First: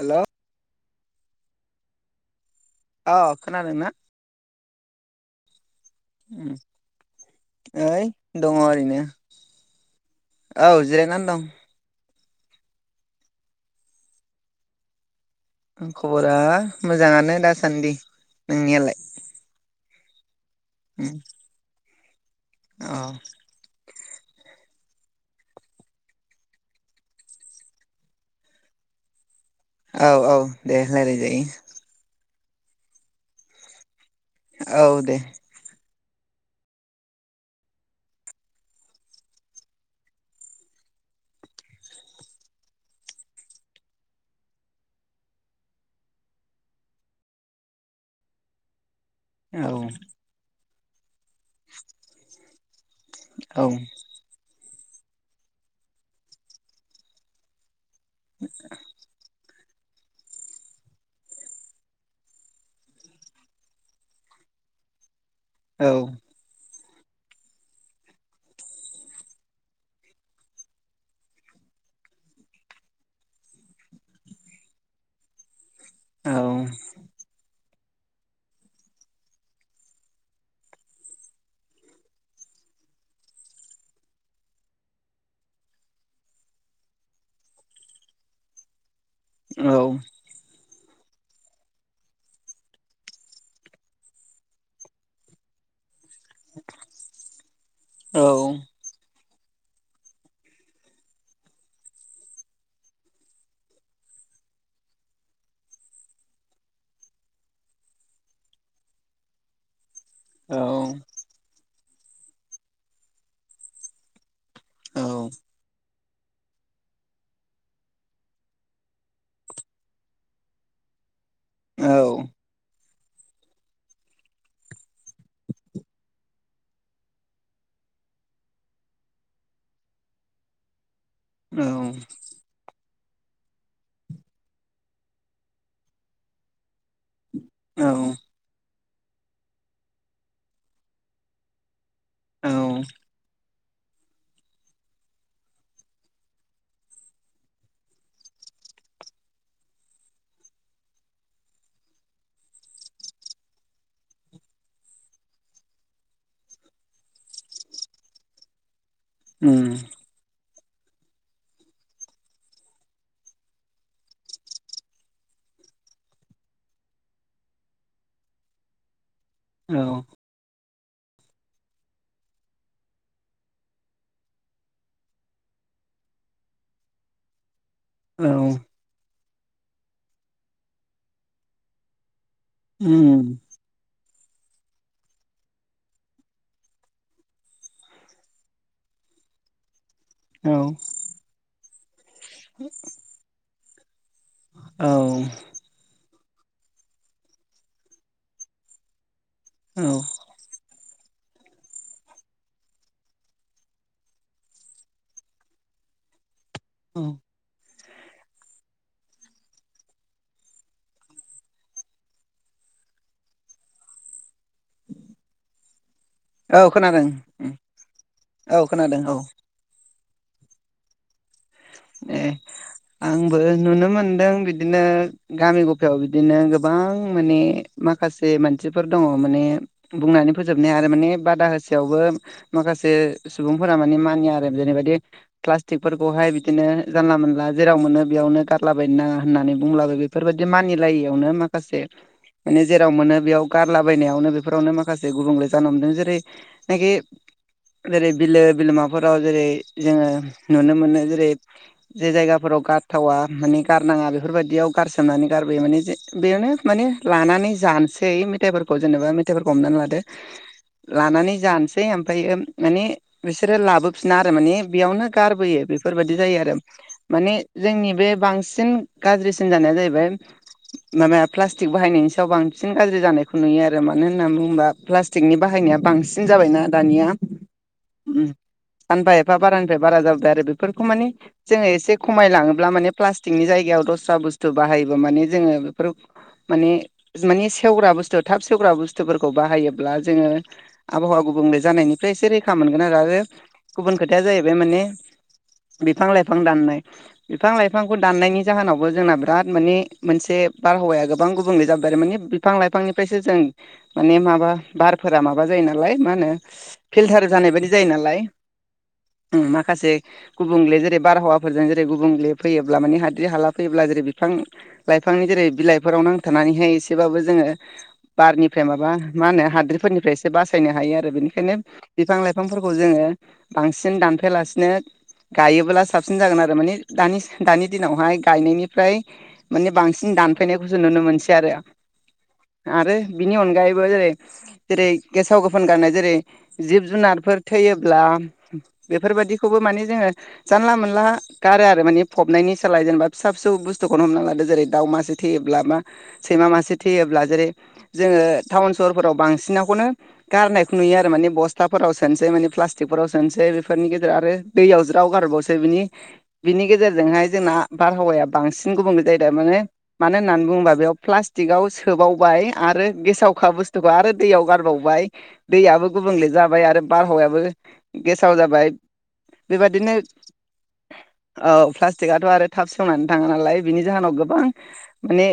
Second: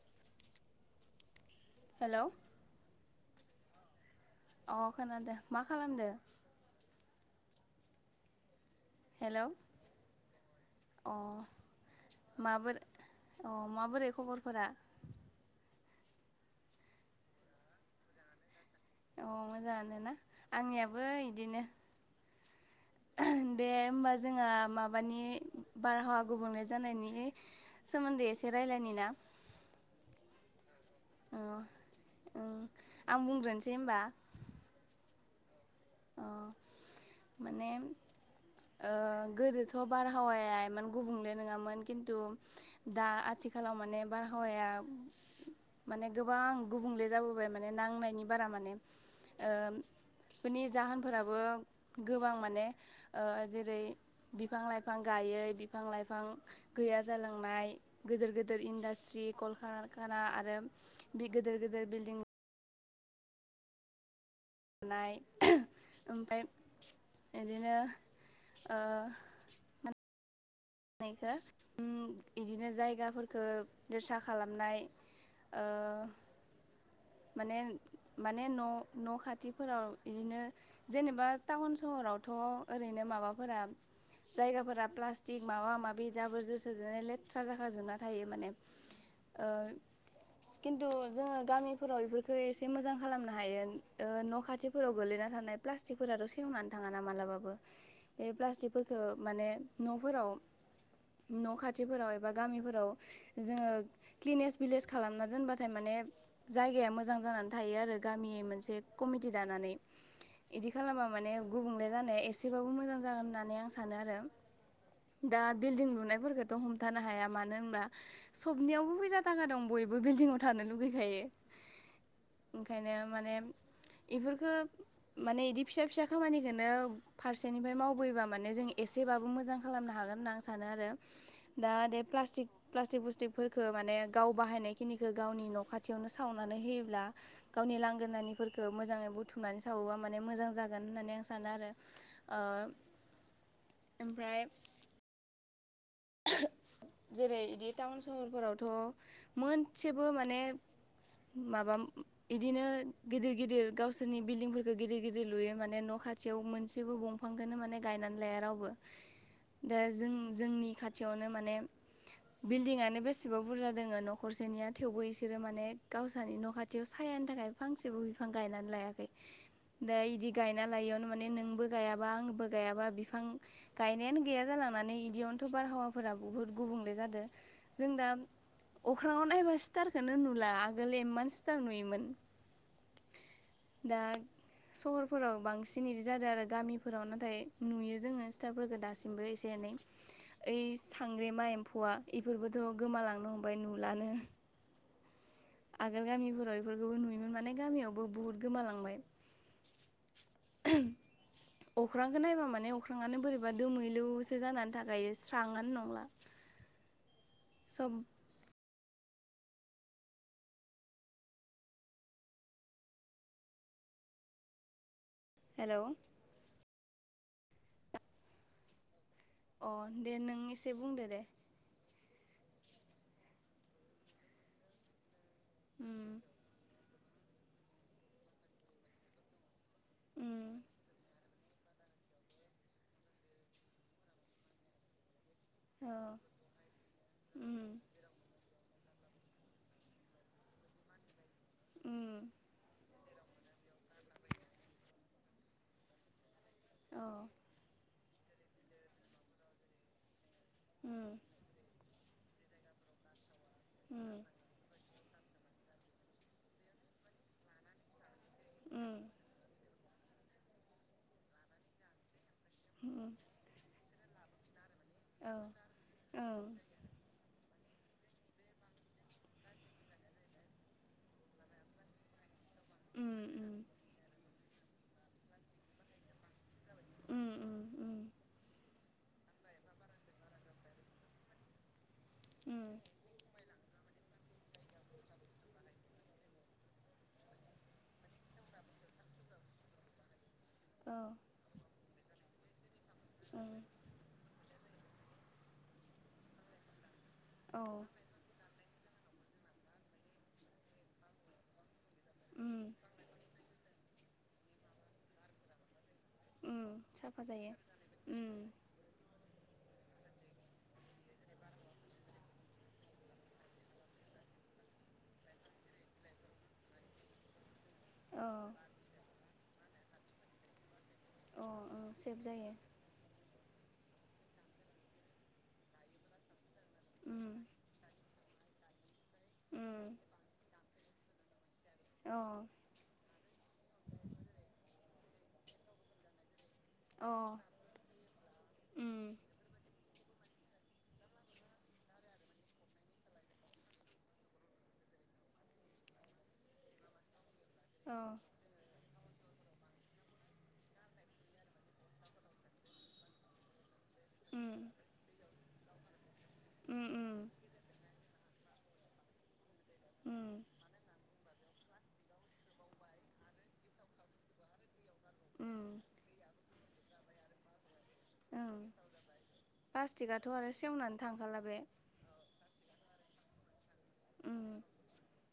हेल' हेल' अ खोनादों ना अ खोनादो मा खालामदो उम ओइ दङ ओरै ओरैनो हेलौ औ जिरायनानै दं माबोरै अ माबोरै खबरफोरा खबरा मोजाङानो दासान्दि नोंनियालाय मानो ना आंनियाबो इदिनो औ दे होमबा जों जोङो माबानि बारहावा गुबुंले जानायनि सोमोन्दै एसे रायलायनि ना औ औ दे रायलाय अ जायो। आं बुंग्रोनोसै होमबा औ दे अ माने ओ गोदोथ बारहावाया इमान गुबुंले नङामोन खिन्तु दा आथिखालाव माने बारहावाया माने गोबां गुबुंले जाबोबाय माने नांनायनि बारा माने औ जाहोन फोराबो गोबां माने ओ औ जेरै बिफां लाइफां गायै बिफां लाइफां गैया जालांनाय। गोदोर गोदोर इन्डास्ट्रि कल खार खाना आरो बि गिदेर गिदेर बिल्दिं [unintelligible] औ ओमफाय बिदिनो ओ [unintelligible] बिदिनो जायगाफोरखो दोसा खालामनाय ओ औ माने न' न' खाथिफोराव बिदिनो जेनेबा टाउन सहरावथ ओरैनो माबाफोरा जायगाफोरा प्लास्टिक माबा माबि जाबोर जोथओरजोंनो लेथ्रा जाखाजोबनो थायो माने ओ औ खिन्थु जोङो गामिफोराव इफोरखो एसे मोजां खालामनो हायो ओ न' खाथिफोराव गोगलैना थानाय प्लास्टिक फोराथ' सेवनानै थाङा ना मालाबाबो औ बे औ प्लास्टिकफोरखौ माने न'फोराव न' खाथिफोराव एबा गामिफोराव जोङो क्लिनेस भिलेज खालामना दोनबाथाय माने जायगाया मोजां जानानै थायो आरो गामियै मोनसे कमिटि दानानै औ इदि खालामबा माने गुबुं ले जानाया एसेबाबो मोजां जागोन होननानै आं सानो आरो दा बिल्डिं लुनाय फोरखौथ हमथानो हाया मानो होनबा सबनियावबो फैसा थाखा दं बयबो बिल्डिंआव थानो लुुगैखायो। ओंखायनो माने इफोरखो माने इदि फिसा फिसा खामानिखोनो फारसेनिफ्राय मावबोयोबा माने जों इसेबाबो मोजां खालामनो हागोन। होनना आं सानो आरो दा दे प्लास्टिक बुस [unintelligible] फोरखो माने गाव बाहायनाय खिनिखो गावनि नखाथियावनो सावनानै होयोब्ला गावनि औ लांगोनानिफोरखौ मोजाङै बुथुमनानै सावोबा माने मोजां जागोन होननानै आं सानो आरो। ओ ओमफ्राय जेरै बिदि टाउन सहरफोरावथ मोनसेबो माने माबा इदिनो गिदिर गिदिर गावसोरनि बिल्डिंफोरखौ गिदिर गिदिर लुयो माने न खाथियाव मोनसेबो दंफांखौनो माने गायनानै लाया रावबो दा उम जों जोंनि - खाथियावनो माने बिल्डिंआनो बेसेबा बुरजा दोङो नखरसेनिया थेवबो इसोरो माने गावसोरनि न' खाथियाव सायानि थाखाय फांसेबो बिफां गायनानै लायाखै औ दा इदि गाय ना लायैयावनो माने नोंबो गायाबा आंबो गायाबा बिफां गायनायानो गैया जालांनानै इदियावनोथ' बारहावा फोरा बुहुत गुबुंले जादो जों दा औ अख्रांङाव नायबा स्टारखौनो नुला आगोल एममान स्टार नुयोमोन उम उम दा सहरफोराव बांसिन इदि जादों आरो गामिफोराव नाथाय नुयो जोङो स्टारफोरखो दासिमबो एसे एनै औ मा एम्फौआ इफोरब गोमालांनो हमबाय नु लानो औ आगोल गामिफोराव बेफोरखौबो नुयोमोन माने गामियावबो बुहुत गोमालांबाय औ अख्रांखौ नायबा माने अख्राङानो बोरैबा दोमैलुसो जानानै थाखायो स्राङानो नंला औ सम हेल औ खोनादों औ खोनादों औ। अ दे नों एसे बुंदो दे। ए आंबो नुनो मोनदों बिदिनो गामि गफायाव उम बिदिनो गोबां माने माखासे मानसिफोर दङ माने बुंनानै उम फोजोबनाया आरो माने बादा होसेयावबो माखासे सुबुंफोरा माने मानिया आरो जेरैबायदि औ प्लास्टिकफोरखौ हाय जानला मोनानला उम जेराव मोनो बेयावनो गारलाबायनो नाङा होननानै बुंलाबो बेफोरबायाददि मानिलायैयावनो माखासे उम माने जेराव मोनो बेयाव गारलाबायनायावनो बेफोरावनो माखासे गुबुंले जानो हमदों। जेरै नाखि औ जेरै बिलो बिलोमाफोराव जेरै जोङो नुनो मोनो। उम जेरै जे जायगाफोराव गारथावा माने गारनाङा उम बेफोर बायादियाव गारसोमनानै गारबोयो माने बेयावनो माने लानानै जानोसै मेथायफोरखौ उम जेनबा मथाइफोर हमनानै ला लानानै जानोसै ओमफ्रायो माने उम बिसोरो लाबोफिना मानि बेयावनो औ गारबोयो बेफोरबायदि जायो ओं आरो मानि जोंनि बे बांसिन गाज्रिसिन जानाया जाहैबाय माबा प्लास्टिक बाहायनायनि सायाव बांसिन गाज्रि उम जानायखौ उम नुयो आरो मानो होननानै बुङोबा प्लास्टिकनि बाहायनाया बांसिन जाबायना दानिया उम सानफा एफा बारानिफ्राय बारा जाबाय आरो बेफोर बेखौ माने जोङो एसे खमाय उम लाङोब्ला माने प्लास्टिकनि जायगायाव दस्रा बुस्थु बाहायोबो माने जोङो बेफोर माने मानि सेवग्रा बुस्थु थाब सेवग्रा बुस्थुफोरखौ बाहायोब्ला जोङो औ आबहावा गुबुंले जानायनिफ्राय एसे रैखा मोनगोन आरो उम गुबुन खोथाया जाहैबाय माने बिफां लाइफां दाननाय बिफां औ लाइफांखौ दाननायनि जाहोनावबो जोंना बिराद माने मोनसे बारहावाया गोबां गुबुंले जाबाय आरो माने बिफां उम लाइफांनिफ्रायसो जों माने माबा बारफोरा माबा जायो नालाय मा होनो उम साफा फिल्टार जानाय बायदि जायो नालाय। उम उम मा खासे गुबुंले जेरै बारहावाफोरजों जेरै गुबुंले फैयोब्ला माने हाद्रि हाला फैयोब्ला जेरै बिफां लाइफांनि जेरै बिलाइफोराव नांथानानैहाय एसेबाबो जोङो औ बारनिफ्राय माबा मा होनो हाद्रिफोरनिफ्राय एसे बासायनो हायो आरो। अ बेनिखायनो ओं बिफां सेभ जायो लाइफांफोरखौ जोङो बांसिन दानफायालासिनो गायोब्ला साबसिन जागोन आरो माने दा उम दानि दिनावहाय गायनायनिफ्राय माने बांसिन दानफैनायखौसो नुनो मोनसै आरो आरो बिनि अनगायैबो जेरै जेरै गेसाव गोफोन गारनाय जेरै जिब जुनारफोर थैयोब्ला बेफोरबायादिखौबो माने जोङो जानला मोनला गारो आरो माने फबनायनि सोलाय जेनेबा फिसा फिसौ बुस्थुखौनो हमना लादो जेरै दाउ मासे थैयोब्ला बा सैमा मासे थैयोब्ला जेरै जोङो टाउन सहर फोराव बांसिनाखौनो गारनायखौ नुनो आरो बस्ताफोराव सोनोसै माने प्लास्टिकफोराव सोनसै फोरनि गेजेराव आरो दैयाव ज आरोबावसो बिनि बिनि गेजेरजोंहाय जोंना बारहावाया बांसिन गुबुंले जायो माने मानो होननानै बुङोबा बेयाव प्लास्टिकआव सोबावबाय आरो गेसावखा बुस्थुखौ आरो दैयाव गारबावबाय दैयाबो गुबुंले जाबाय आरो बारहावायाबो गेसाव ओं जाबाय बेबदिनो प्लास्टिकआथ' आरो सेवनानै थांखाला औ बे प्लास्टिकआथ आरो थाब सेवनानै थाङा नालाय बिनि जाहोनाव उम गोबां माने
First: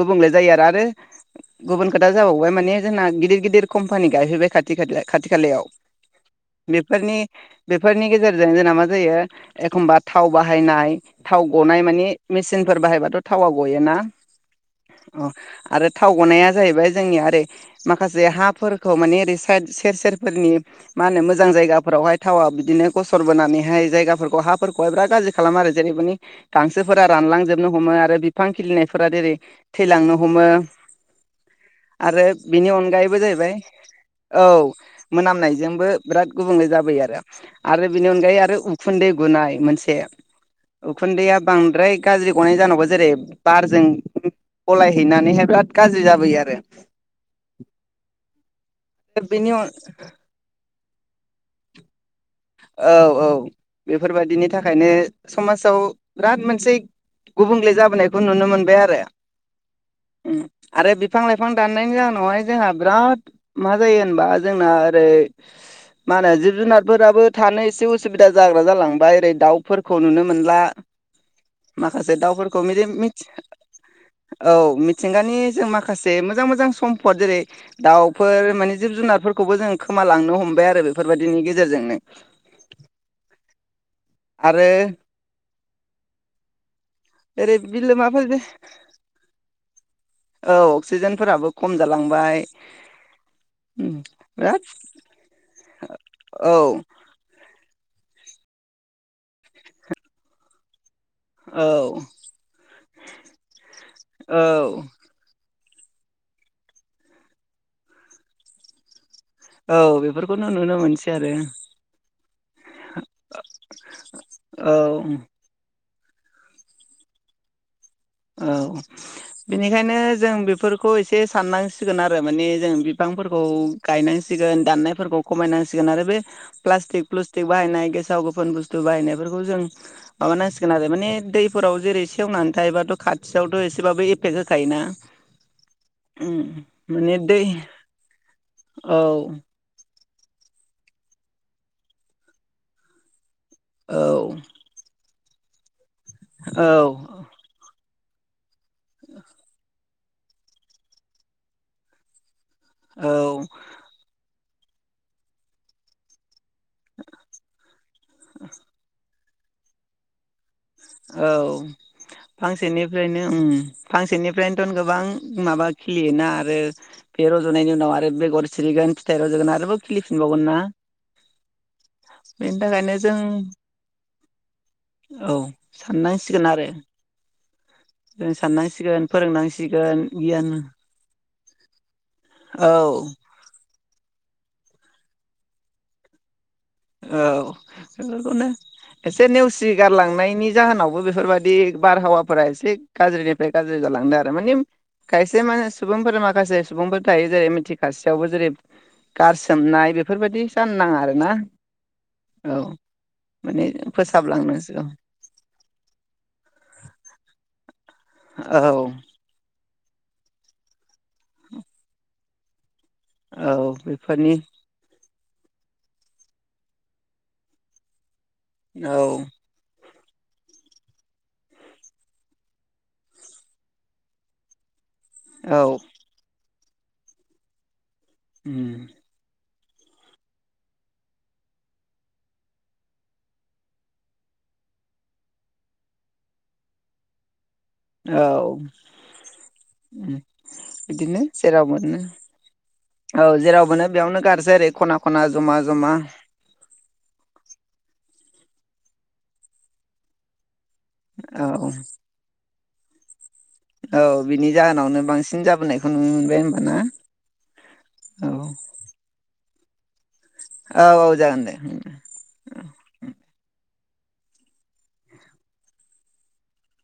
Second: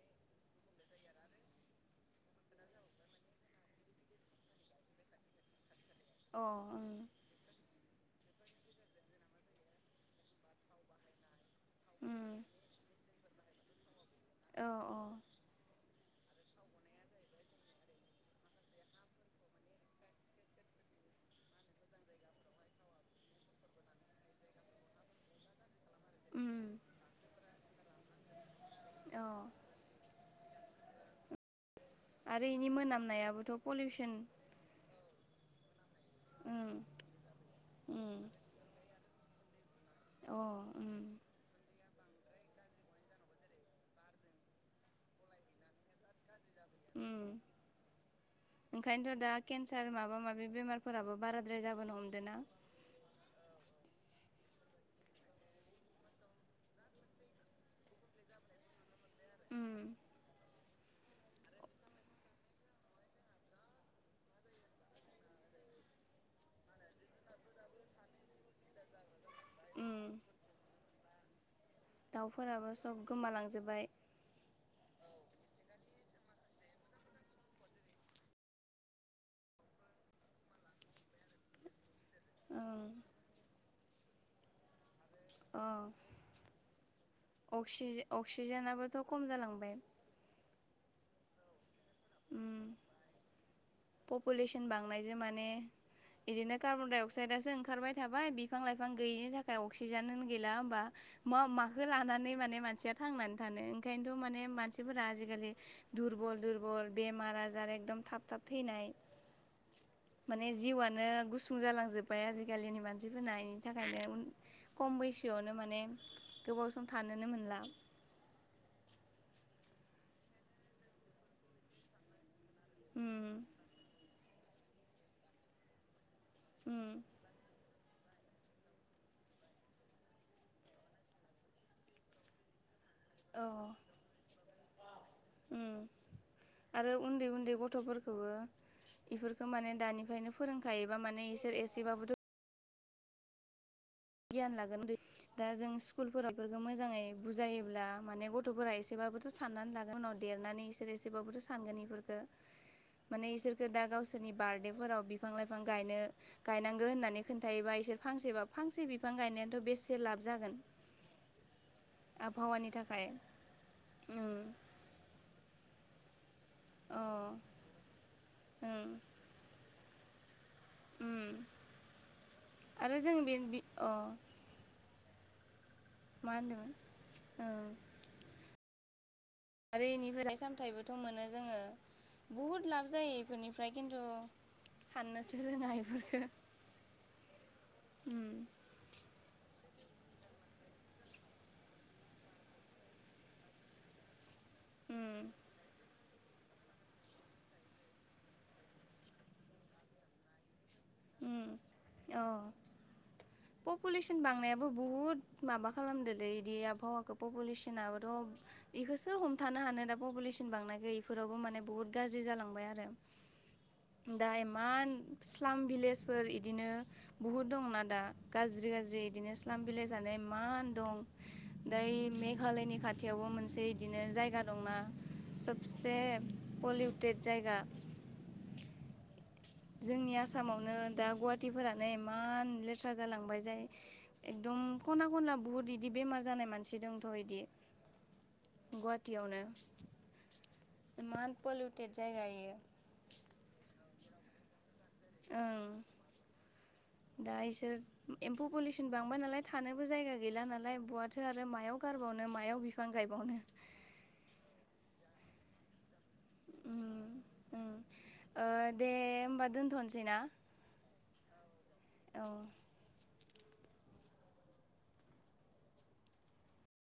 गुबुंले जायो आरो आरो गुबुन खोथा जाबावबाय माने जोंना गिदिर गिदिर कम्पानि गायफैबाय खाथि खाथि खा-खाथि खालायाव अ औ औ बेफोरनि बेफोरनि गेजेर जों मा जायो एखमबा थाव बाहायनाय थाव गनाय माने मेचनफोर बाहायबाथ थावआ गयोना अ आरो थाव गनाया जाहैबाय जोंनिया ओरै माखासे हाफोरखौ मान ओरै सेर सेरफोरनि मा होनो मोजां जायगाफोरावहाय थावा बिदिनो गसर बोनानैहाय जायगाफोरखौ हाफोरखौहाय बिराद गाज्रि खालामोआरो जेरै मानि उम गांसोफोरा रानलां जोब हमो आरो बिफां खिलिनाय फोरा अ जेरै थैलांनो हमो आरो बिनि इनि अनगायैबो मोनामनायाबोथ' जाहैबाय पलिउसन औ मोनामनायजोंबो बिराद गुबुंले उम जाबोयोआरो आरो बेनि उम अनगायै आरो उखुन्दै गुनाय मोनसे अ उम उखुन्दैया बांद्राय गाज्रि गनाय जानांगौ जेरै बारजों गलायहैनानैहाय बिराद गाज्रि जाबोयोआरो उम ओंखायनोथ दा केन्सार माबा माबि बेमार फोराबो बाराद्राय जाबोनो हमदों ना औ औ बेफोरबायदिनि थाखायनो समाजाव बिराद मोनसे गुबुंले जाबोनायखौ नुनो मोनबाय आरो आरो बिफां लाइफां दाननायनि जाहोनावहाय जोंहा बिराद मा जायो होनबा जोंना ओरै मा होनो जिब जुनारफोराबो थानो एसे उसुबिदा जाग्रा जालांबाय ओरै दाउफोरखौ नुनो मोनला माखासे दाउफोरखौ दाउफोराबो मिरि सब मिथि गोमालांजोब्बाय औ मिथ मिथिंगानि जों माखासे मोजां मोजां सम्पद जेरै दाउफोर माने जिब जुनारफोरखौबो जों खोमालांनो हमबाय आरो बेफोरबायदिनि गेजेरजोंनो ओं आरो औ ओरै अक्सिजेन बिलोमाफोर अक्सिजेनाबोथ खम जालांबाय औ अक्सिजेनफोराबो खम जालांबाय उम उम बिराद पपुलेसन बांनायजों माने औ बिदिनो कार्बनडाय अक्साइदासो ओंखारबाय थाबाय बिफां लाइफां गैयिनि थाखाय अक्सिजेनानो गैला होनबा मा माखौ औ लानानै माने मानसिया थांनानै थानो ओंखायनोथ माने औ मानसिफोरा आजिखालि दुरबल दुरबल बेमार आजार एकदम थाब थाब थैनाय औ बेफोरखौनो माने नुनो जिउआनो मोनसै आरो गुसुं जालांजोब्बाय आजिखालिनि मानसिफोरना बेनि थाखायनो औ खम बैसोआवनो माने गोबाव सम थानोनो मोनला औ बेनिखायनो जों बेफोरखौ एसे साननांसिगोन आरो माने जों उम बिफांफोरखौ गायनानै सिगोन दाननायफोरखौ खमायनांसिगोन आरो बे उम प्लाष्टिक प्लुष्टिक बाहायनाय गे गेसाव गोफोन बुस्थु बाहायनायफोरखौ जों माबानांसिगोन आरो माने दैफोराव जेरै सेवनानै थायोबाथ औ खाथियावथ एसेबाबो एफेक्ट हो खायो ना उम आरो उन्दै दै उन्दै गथफोरखौबो औ इफोरखौ माने दानि निफ्रायनो फोरोंखायोबा माने इसोर एसेबाबोथ औ गियान लागोन दा जों स्कुलफोराव मोजाङै बुजायोब्ला माने गथ थफोरा एसेबाबोथ साननानै ला उनाव देरनानै इसोर एसेबाबोथ सानगोन औ इफोरफोरखो माने इसोरखौ दा गावसोरनि बार्डेफोराव बिफां लाइफां गायनो गायनांगो होननानै खोन्थायायोबा इसोर फांसेबा फांसे बि बिफां गायनायानथ बेसे लाब जागोन औ आबहावानि थाखाय फांसेनिफ्रायनो उम उम फांसेनिफ्रायनोथ गोबां माबा खिलियोना आरो अ बे रजनायनि उनाव आरो बेगर उम सिरिगोन फिथाइ रजगोन आरोबाव खिलिफिनबावगोन ना उम बेनि आरो थाखायनो जों बे बि अ औ मा साननांसिगोन आरो होनदोंमोन ओं जों साननांसिगोन आरो फोरोंनांसिगोन इनिफ्राय फिथाय गियान सामथाइबोथ मोनो जोङो बुहुत औ लाब जायो इफोरनिफ्राय खिन्थु साननोसो रोङा इफोरफोरखौ औ बेफोरखौनो [unintelligible] एसे नेवसि सिगारलांनायनि जाहोनावबो बेफोरबायदि बारहावाफोरा एसे गाज्रिनिफ्राय गाज्रि जालांदों माने उम खायसे मान [unintelligible] सुबुं सुबुंफोरा माखासे सुबुंफोर थायो जेरै मिथिखासेयावबो जेरै गारसोमनाय बेफोरबायादि जानो नाङा आरो ना उम औ पपुलेसन बांनायाबो फोसाबलांनांसिगौ बुहुद माबा खालामदोलै बिदि आबहावाखौ पपुलेसनाबो औ बेखौ सोर हमथानो हानो दा पपुलेसन बांनाय गैयैफोरावबो माने बुहुत गाज्रि जालांबाय आरो औ बेफोरनि स्लां भिलेजफोर इदिनो बहुद दंना दा गाज्रि औ गाज्रि बिदिनो स्लाम बिलाइ जानाय दै इमान दं दै मेघालयनि खाथियावबो मोनसे बिदिनो जायगा दंना औ सबसे पलिउटेड जायगा उम जोंनि आसामावनो दा गुवाहाटी फोरानो इमान लेथ्रा जालांबाय जाय एकदम खना खनला बुहुत इदि बेमार जानाय मानसि दंथ बिदि औ उम बिदिनो इमान जेराव पलिउटेड मोनो जायगा इयो औ जेराव मोनो बेयावनो गाज्रि जेरै खना खना जमा ओं जमा दा इसोर एम्फौ पुलोसन बांबाय नालाय थानोबो जायगा गैला नालाय बहाथो औ आरो मायाव गारबावनो मायाव बि बिफां गायबावनो औ बिनि जाहोनावनो बांसिन जाबोनायखौ नुनो मोनबाय दे होमबा उम उम ना ओ औ दे होमबा दोनथनोसै ना? औ औ जागोन दे औ उम